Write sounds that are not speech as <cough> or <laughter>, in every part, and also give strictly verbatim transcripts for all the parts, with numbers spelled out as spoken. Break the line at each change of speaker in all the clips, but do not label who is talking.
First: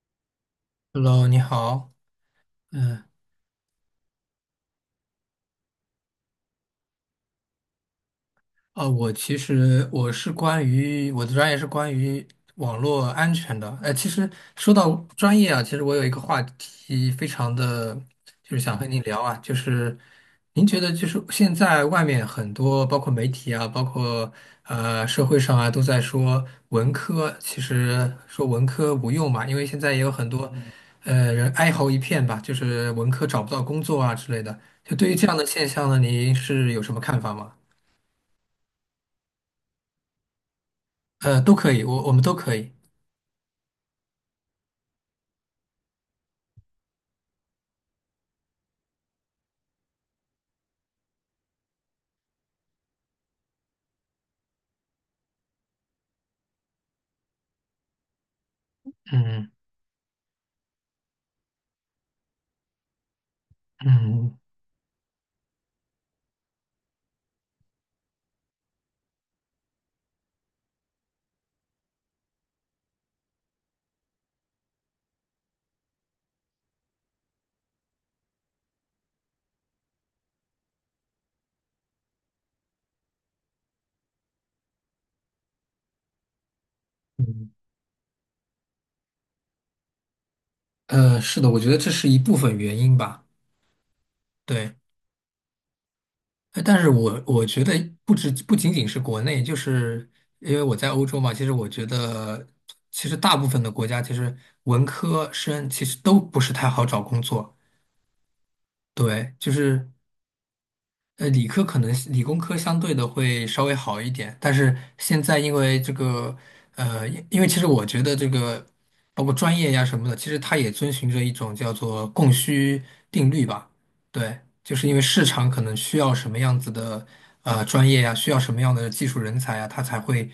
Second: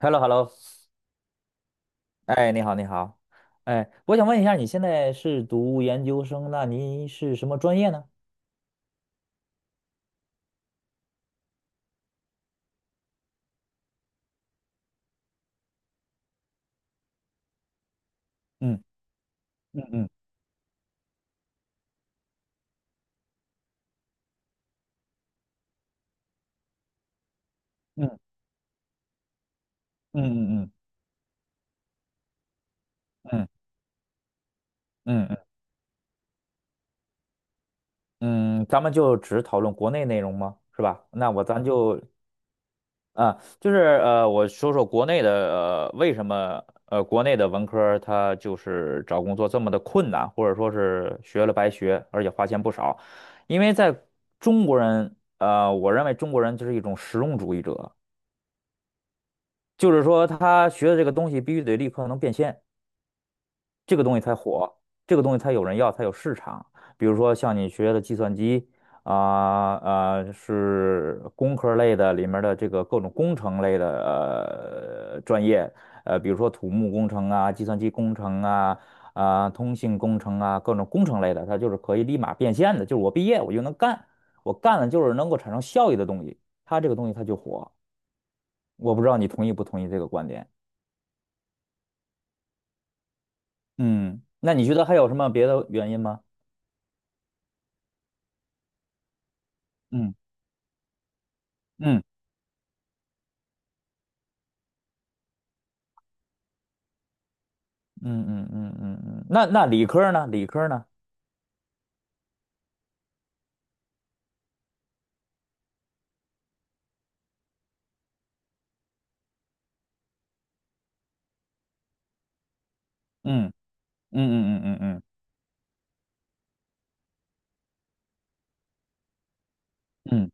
h e l l o h e l l o。
Hello，你好，
哎，你好，你
嗯、
好。哎，我想问一下，你现在是读研究生，那您是什么专业呢？
啊，我其实我是关于我的专业是关于网络安全的。呃，其实说到专业啊，其实我有一个话题非常的，就是想
嗯
和您聊啊，就
嗯
是
嗯
您觉得就是现在外面很多包括媒体啊，包括呃社会上啊，都在说文科，其实
嗯
说文科无用嘛，因为现在也有很多
嗯
嗯
嗯
呃人哀嚎一片吧，就是文科找不
嗯
到工作啊之类的。
嗯嗯嗯，嗯嗯嗯嗯
就对于这
嗯
样的
嗯
现象呢，您是有什么看法吗？
嗯嗯。咱们就只讨论国内内容吗？是吧？那
呃，
我
都
咱
可以，
就
我我们都可以。
啊，就是呃，我说说国内的。呃，为什么呃，国内的文科他就是找工作这么的困难，或者说是学了白学，而且花钱不少，因为在中国人呃，我认为中国人就是一种实用主义者。
嗯
就是说他学的这个东西必须得立刻能变现，这个东西才
嗯
火，这个东西才有人要，才有市场。比如说像你学的计算机啊啊、是工科类的里面的这个各种工程类的呃专业。呃，比如说土木工程啊、计算机工程啊、啊、通信工程啊，各种工程类的，它就是可以立马变现的，就是我毕业我就能干，我干了就是能够产生效益的东西，它这个东西它就
嗯，
火。我不知道你同意不同意这个观点。
呃，是的，我觉得这是一部分原因吧。
嗯，那你
对，
觉得还有什么别的原因吗？
呃但是我我觉得不止不仅仅是国内，就是
嗯
因为我在欧洲嘛，其实我觉
嗯
得其实大部分的国家其实文科生其实都不是太好找工作。
嗯嗯嗯嗯嗯。
对，
那
就
那理
是
科儿呢？理科儿呢？
呃，理科可能理工科相对的会稍微好一点，但是现在因为这个，呃，因因为其实我觉得这个，包括专业呀什么的，其实它也遵循着一种叫做供需定律
嗯
吧。
嗯
对，
嗯
就
嗯
是因为
嗯
市场可能需要什么样子的呃专业呀，需要什么样的技术人才呀，它才会
嗯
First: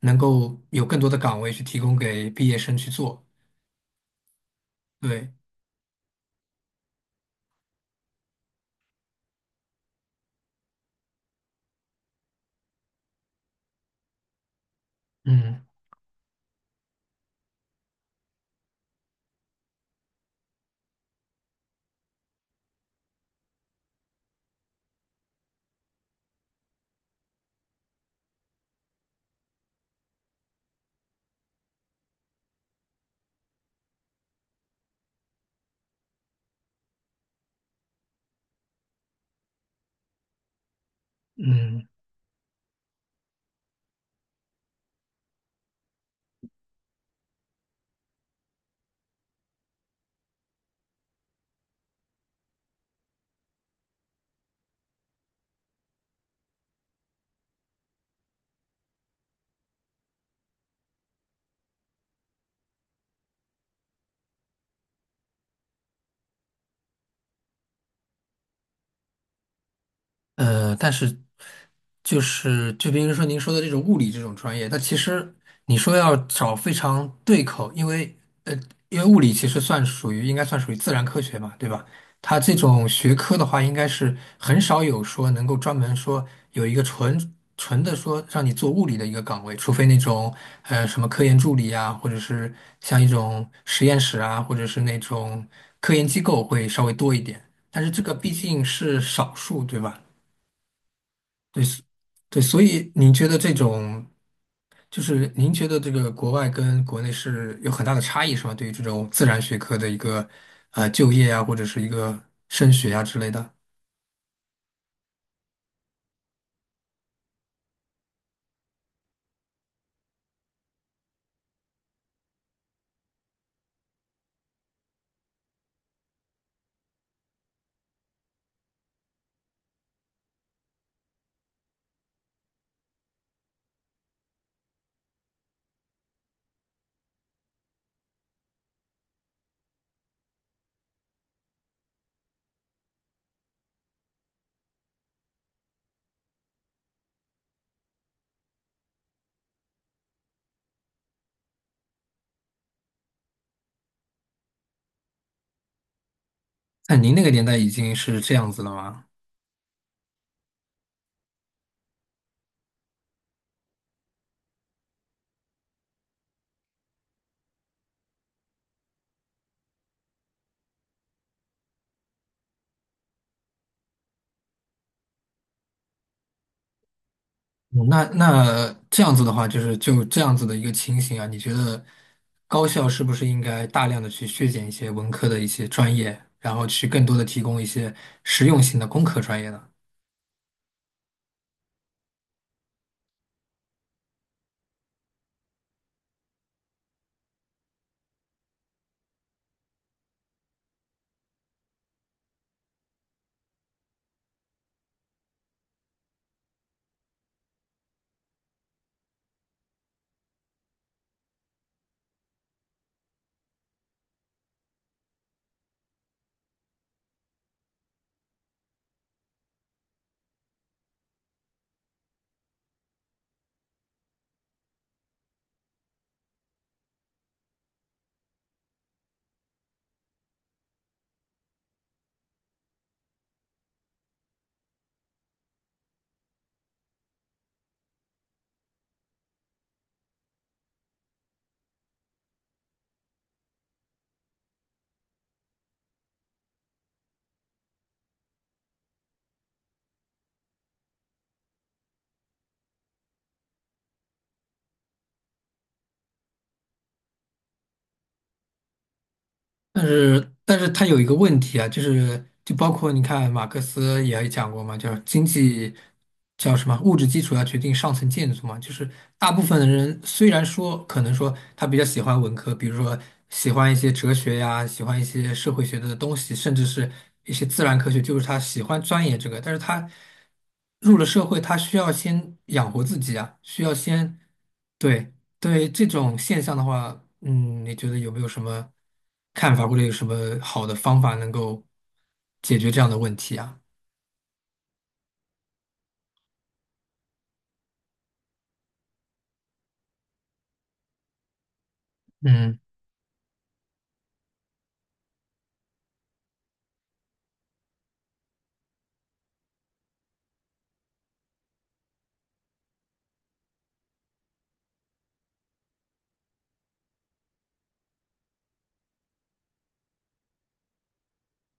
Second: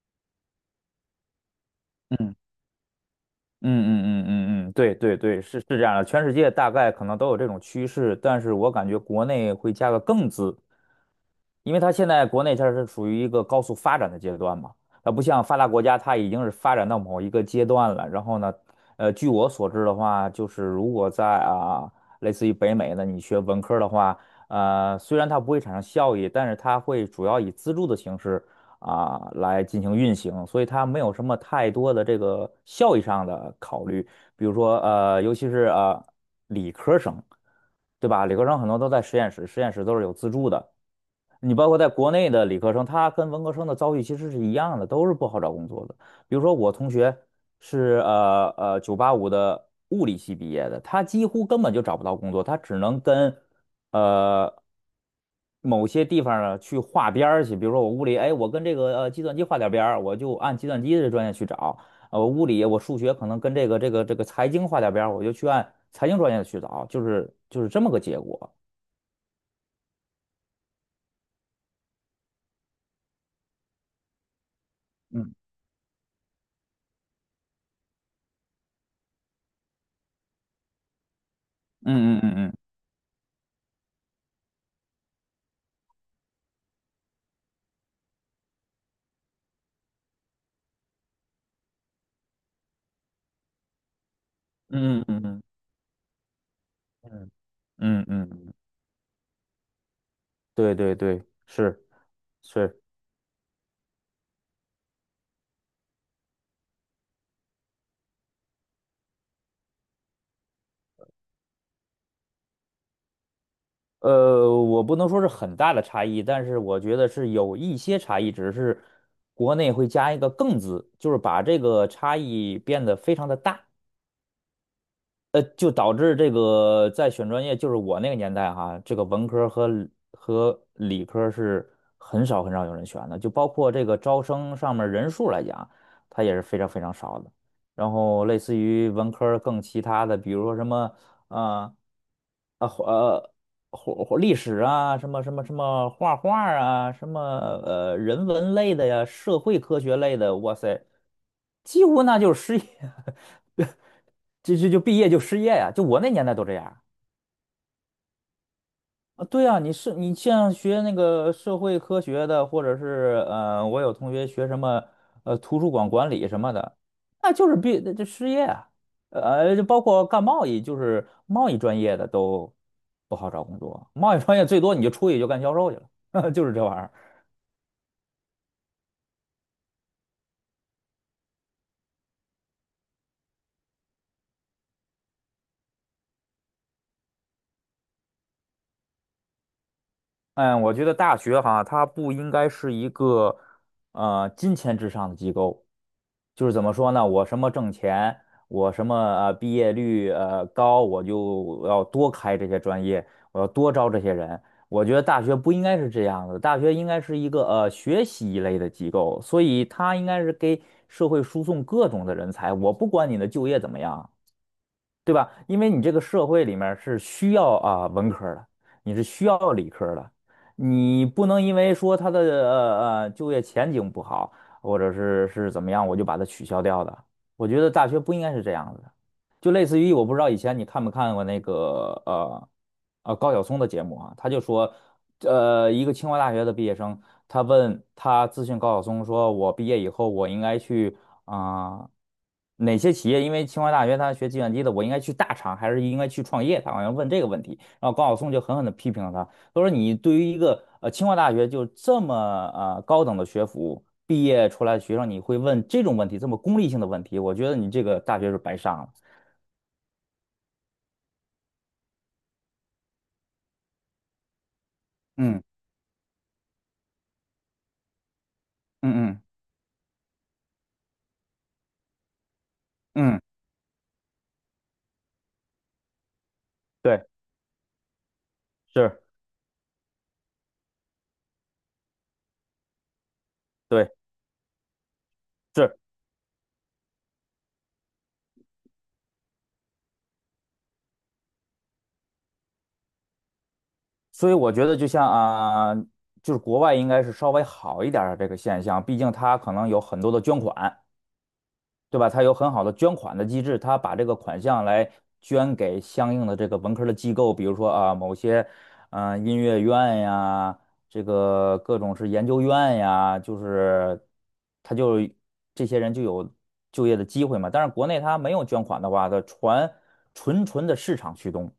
能够有更多的岗位去提供
嗯
给
嗯
毕业生去做。
嗯嗯嗯嗯，对对
对，
对，是是这样的，全世界大概可能都有这种趋势，但是我感觉国内会加个“更”字，因为它现在国内它是属于一个高速发展的阶段嘛，它不像发
嗯
达国家，它已经是发展到某一个阶段了。然后呢，呃，据我所知的话，就是如果在啊，类似于北美呢，你学文科儿的话，呃，虽然它不会产生效益，但是它会主要以资助的形式啊，来进行运行，所以它没有什么太多的这个效益上的考虑。比如说，呃，尤其是呃理科生，对吧？理科生很多都在实验室，实验室都是有资助的。你包括
嗯。
在国内的理科生，他跟文科生的遭遇其实是一样的，都是不好找工作的。比如说我同学是呃呃九八五的物理系毕业的，他几乎根本就找不到工作，他只能跟呃某些地方呢去划边儿去。比如说我物理，哎，我跟这个呃计算机划点边儿，我就按计算机的专业去找。呃，我物理我数学可能跟这个这个这个财经划点边儿，我就去按财经专业去找，就是就是这么个结果。
呃，但是就是就比如说您说的这种物理这种专业，它其实
嗯，
你说要找非常对口，因为呃，因为物理其实算属于应该算属于自然科学嘛，对吧？
嗯
它
嗯
这种学科的话，应该是很少有说能够专门说有一个纯纯的说让你做物理的一个岗位，除非那种呃什么科研助理啊，或者是像一种实验室啊，或者是那
嗯嗯嗯嗯嗯嗯。
种科研机构会稍微多一
嗯
点，但是这
嗯
个毕
嗯，
竟是少数，对吧？
对对对，是
对，所
是，
以您觉得这种，就是您觉得这个国外跟国内是有很大的差异，是吗？对于这种自然学科的一个呃就业啊，或者是一个升学啊之类的，
呃，我不能说是很大的差异，但是我觉得是有一些差异，只是国内会加一个“更”字，就是把这个差异变得非常的大。呃，就导致这个在选专业，就是我那个年代哈，这个文科儿和理和理科儿是很少很少有人选的，就包括这个招生上面儿人数来讲，它也是非常非常少的。然后类似于文科儿更其他的，比如说什么啊啊呃或或历史啊，什么什么什么画画儿啊，什么呃人文类的呀，社会科学类的，哇塞，几乎那就是失业，<laughs> 就就就毕业就失业呀、就我那年代都这样
那您那个年代已经是这样子了吗？
啊。对啊，你是你像学那个社会科学的，或者是呃，我有同学学什么呃图书馆管理什么的，那就是毕这失业啊。呃，就包括干贸易，就是贸易专业的都不好找工作，贸易专业最多你就出去就干销售去了，<laughs> 就是这玩意儿。
嗯那那这样子的话，就是就这样子的一个情形啊，你觉得高校是不是应该大量的去削减一些文科的一些专业，然后去更多的提供一些实用性的工科专业呢？
嗯，我觉得大学哈，它不应该是一个呃金钱至上的机构，就是怎么说呢？我什么挣钱，我什么呃毕业率呃高，我就要多开这些专业，我要多招这些人。我觉得大学不应该是这样的，大学应该是一个呃学习一类的机构，所以它应该是给社会输送各种的人才。我不管你的就业怎么样，对吧？因为你这个社会里面是需要啊文科儿的，你是需要理科儿的，你不能因为说他的呃呃就业前景不好，或者是是怎么样，我就把它取消掉的。我觉得大学不应该是这样子的。就类似于我不知道以前你看没看过那个呃呃高晓松的节目啊，他就说，呃，一个清华大学的毕业生，他问他咨询高晓松说，我毕业以后我应该去啊、哪些企业？因为清华大学他学计算机的，我应该去大厂还是应该去创业？他好像问这个问题，然后高晓松就狠狠的批评了他，他说你对于一个呃清华大学就这么呃高等的学府。毕业出来的学生，你会问这种问题，这么功利性的问题，我觉得你这个大学是白上了。
但是，但是他有一个问题啊，就是就包括你看马克思也讲过嘛，叫经
嗯
济叫什么物质基础要决定上层建筑嘛，就是
嗯嗯
大部分的人虽然说可能说他比较喜欢文科，比如说
嗯，
喜欢一些哲学呀，喜欢一些社会学的东西，甚至是
对，
一些自然科学，就是他喜欢
是，
钻研这个，但是他入了社会，他需要先养活自己啊，需要
对，
先。对，对
是，
这种现象的话，嗯，你觉得有没有什么看法，或者有什么好的方法能够解决这样的问题啊？
所以我觉得就像啊、就是国外应该是稍微好一点儿的这个现象，毕竟它可能有很多的捐款，对吧？他有很
嗯
好的捐款的机制，他把这个款项来捐给相应的这个文科的机构，比如说啊，某些嗯、呃音乐院呀，这个各种是研究院呀，就是他就这些人就有就业的机会嘛。但是国内他没有捐款的话，它纯纯纯的市场驱动，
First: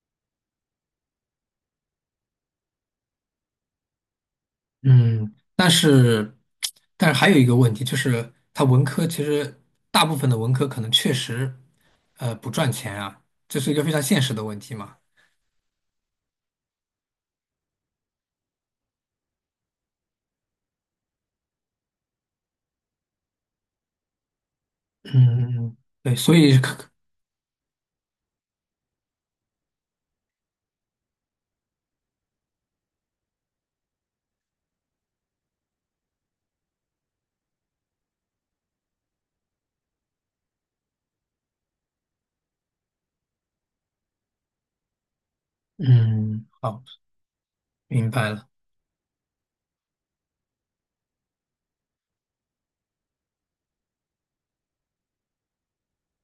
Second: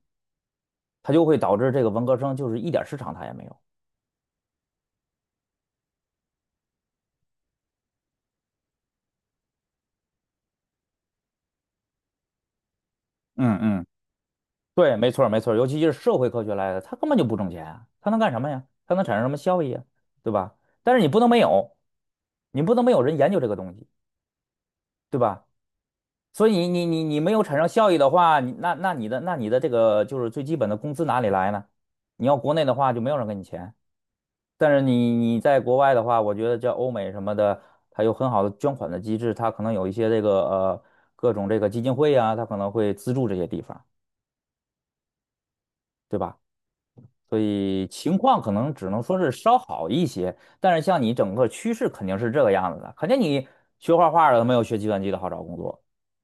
它就会导致这个文科生就是一点市场他也没有。
嗯，但是但是还有一个问题，就是它文科其实大部分的文科可能确实呃不赚钱啊，
嗯
这是一个
嗯。
非常现实的问题
对，
嘛。
没错儿没错儿尤其是社会科学来的，它根本就不挣钱啊，它能干什么呀？它能产生什么效益啊？对吧？但是你不能没有，你不能没有人研究这个东西，
嗯，
对吧？
嗯嗯，对，所
所以
以
你你
可
你你没有产生效益的话，你那那你的那你的这个就是最基本的工资哪里来呢？你要国内的话就没有人给你钱，但是你你在国外的话，我觉得叫欧美什么的，它有很好的捐款的机制，它可能有一些这个呃各种这个基金会啊，它可能会资助这些地方，对吧？
嗯，好，
所以
明
情
白
况
了。
可能只能说是稍好一些，但是像你整个趋势肯定是这个样子的，肯定你学画画的没有学计算机的好找工作，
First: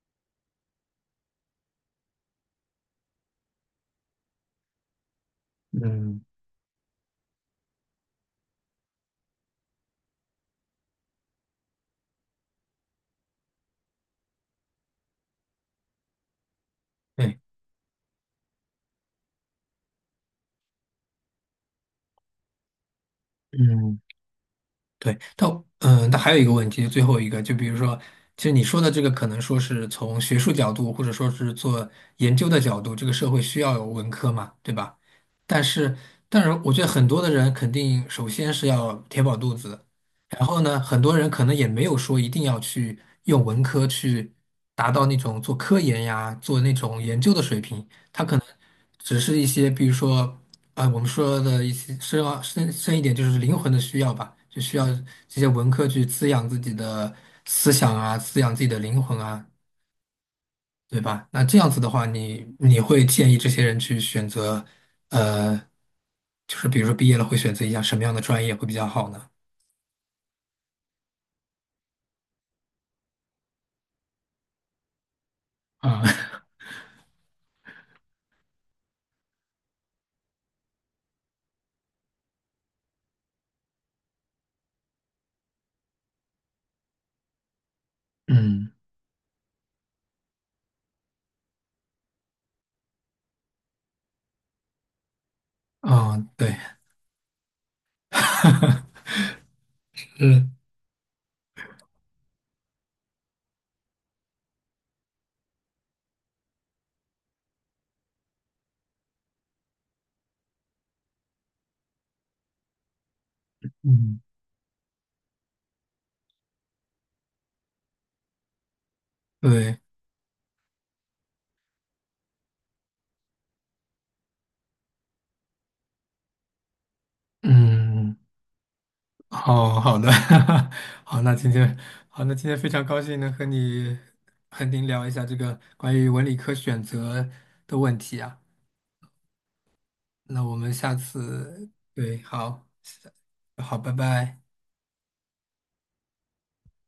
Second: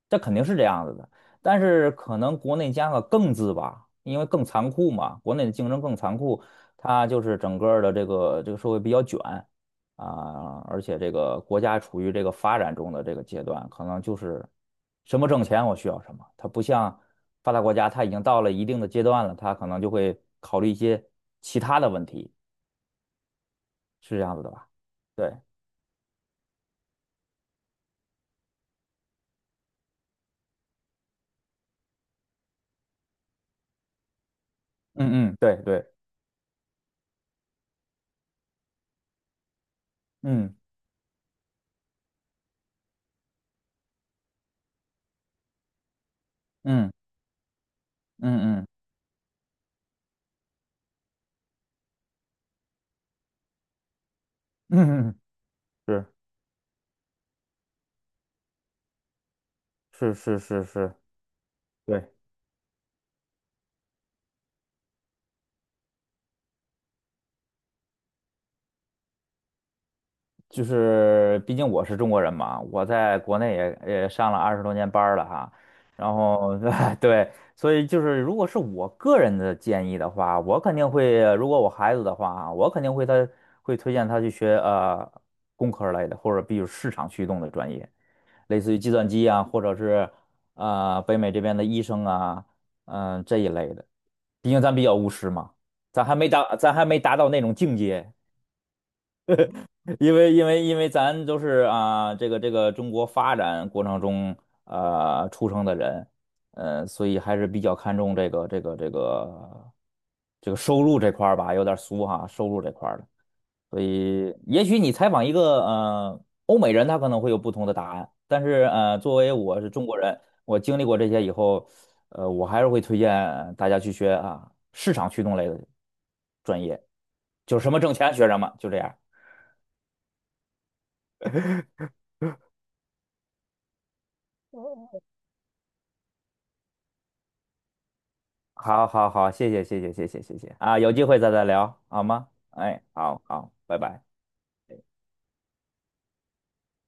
这肯定是这样子的。但是可能国内加个“更”字吧，因为更残酷嘛，国内的竞争更残
嗯，
酷，它就是整个的这个这个社会比较卷，啊，而且这个国家处于这个发展中的这个阶段，可能就是什么挣钱我需要什么，它不像
对，
发达国家，它已经到了一定的阶段了，它可能就会考虑一些其他的问题，
嗯。
是这样子的吧？
对，
对，
但嗯，但还有一个问题，最后一个，就比如说，其实你说的这个，可能说是从学术角度，或者说是做研究的角度，这个社会需要有文科嘛，对吧？
嗯嗯，对
但
对，
是，但是我觉得很多的人肯定首先是要填饱肚子，然
嗯
后呢，很多人可能也没有说一定要去用文科去达到那种做科研呀、做那
嗯
种研究的水平，他可能
嗯嗯
只是一些，比如说。啊，我们说的一些深奥深深一点，就是灵魂的需要吧，就需要
嗯嗯，
这些文科去
是
滋养自己的思想啊，滋养自己的灵魂啊，
是是是是，
对吧？那这样子的话，
对。
你你会建议这些人去选择，呃，就是比如说毕业了会选择一下什么样的专业会比较好呢？
就是毕竟我是中国人嘛，我在国内也也上了二十多年班儿了哈，
啊，
然
<laughs>
后 <laughs> 对，所以就是如果是我个人的建议的话，我肯定会，如果我孩子的话啊，我肯定会他会推荐他去学呃工科类的，或者比如市场驱动的专业，类
嗯，
似于计算机啊，或者是呃北美这边的医生啊，嗯、这一类的，毕竟咱比较务实嘛，咱还
啊，
没达
对，
咱还没达到那种境界。
<laughs>
因为因
嗯
为因为咱都是啊，这个这个中国发展过程中啊出生的人，呃，所以还是比较看重这个这个这个这个收入这块儿吧，有点俗哈，收入这块儿的。所
嗯，
以也许你采访一个呃欧美人，他可能会有不同的答案，但是呃，作为我是
对，
中国人，我经历过这些以后，呃，我还是会推荐大家去学啊市场驱动类的专业，就是什么挣钱
嗯。
学什么，就这样。
好好的，<laughs> 好，那今天好，那今天非常高兴能和你和您聊一下这个关于文理科选择的问题啊。
好好好，谢谢谢谢谢谢谢
那我
谢
们
啊，有
下
机会再再
次，
聊好
对，
吗？
好，
哎，好好，
好，
拜
拜
拜。
拜。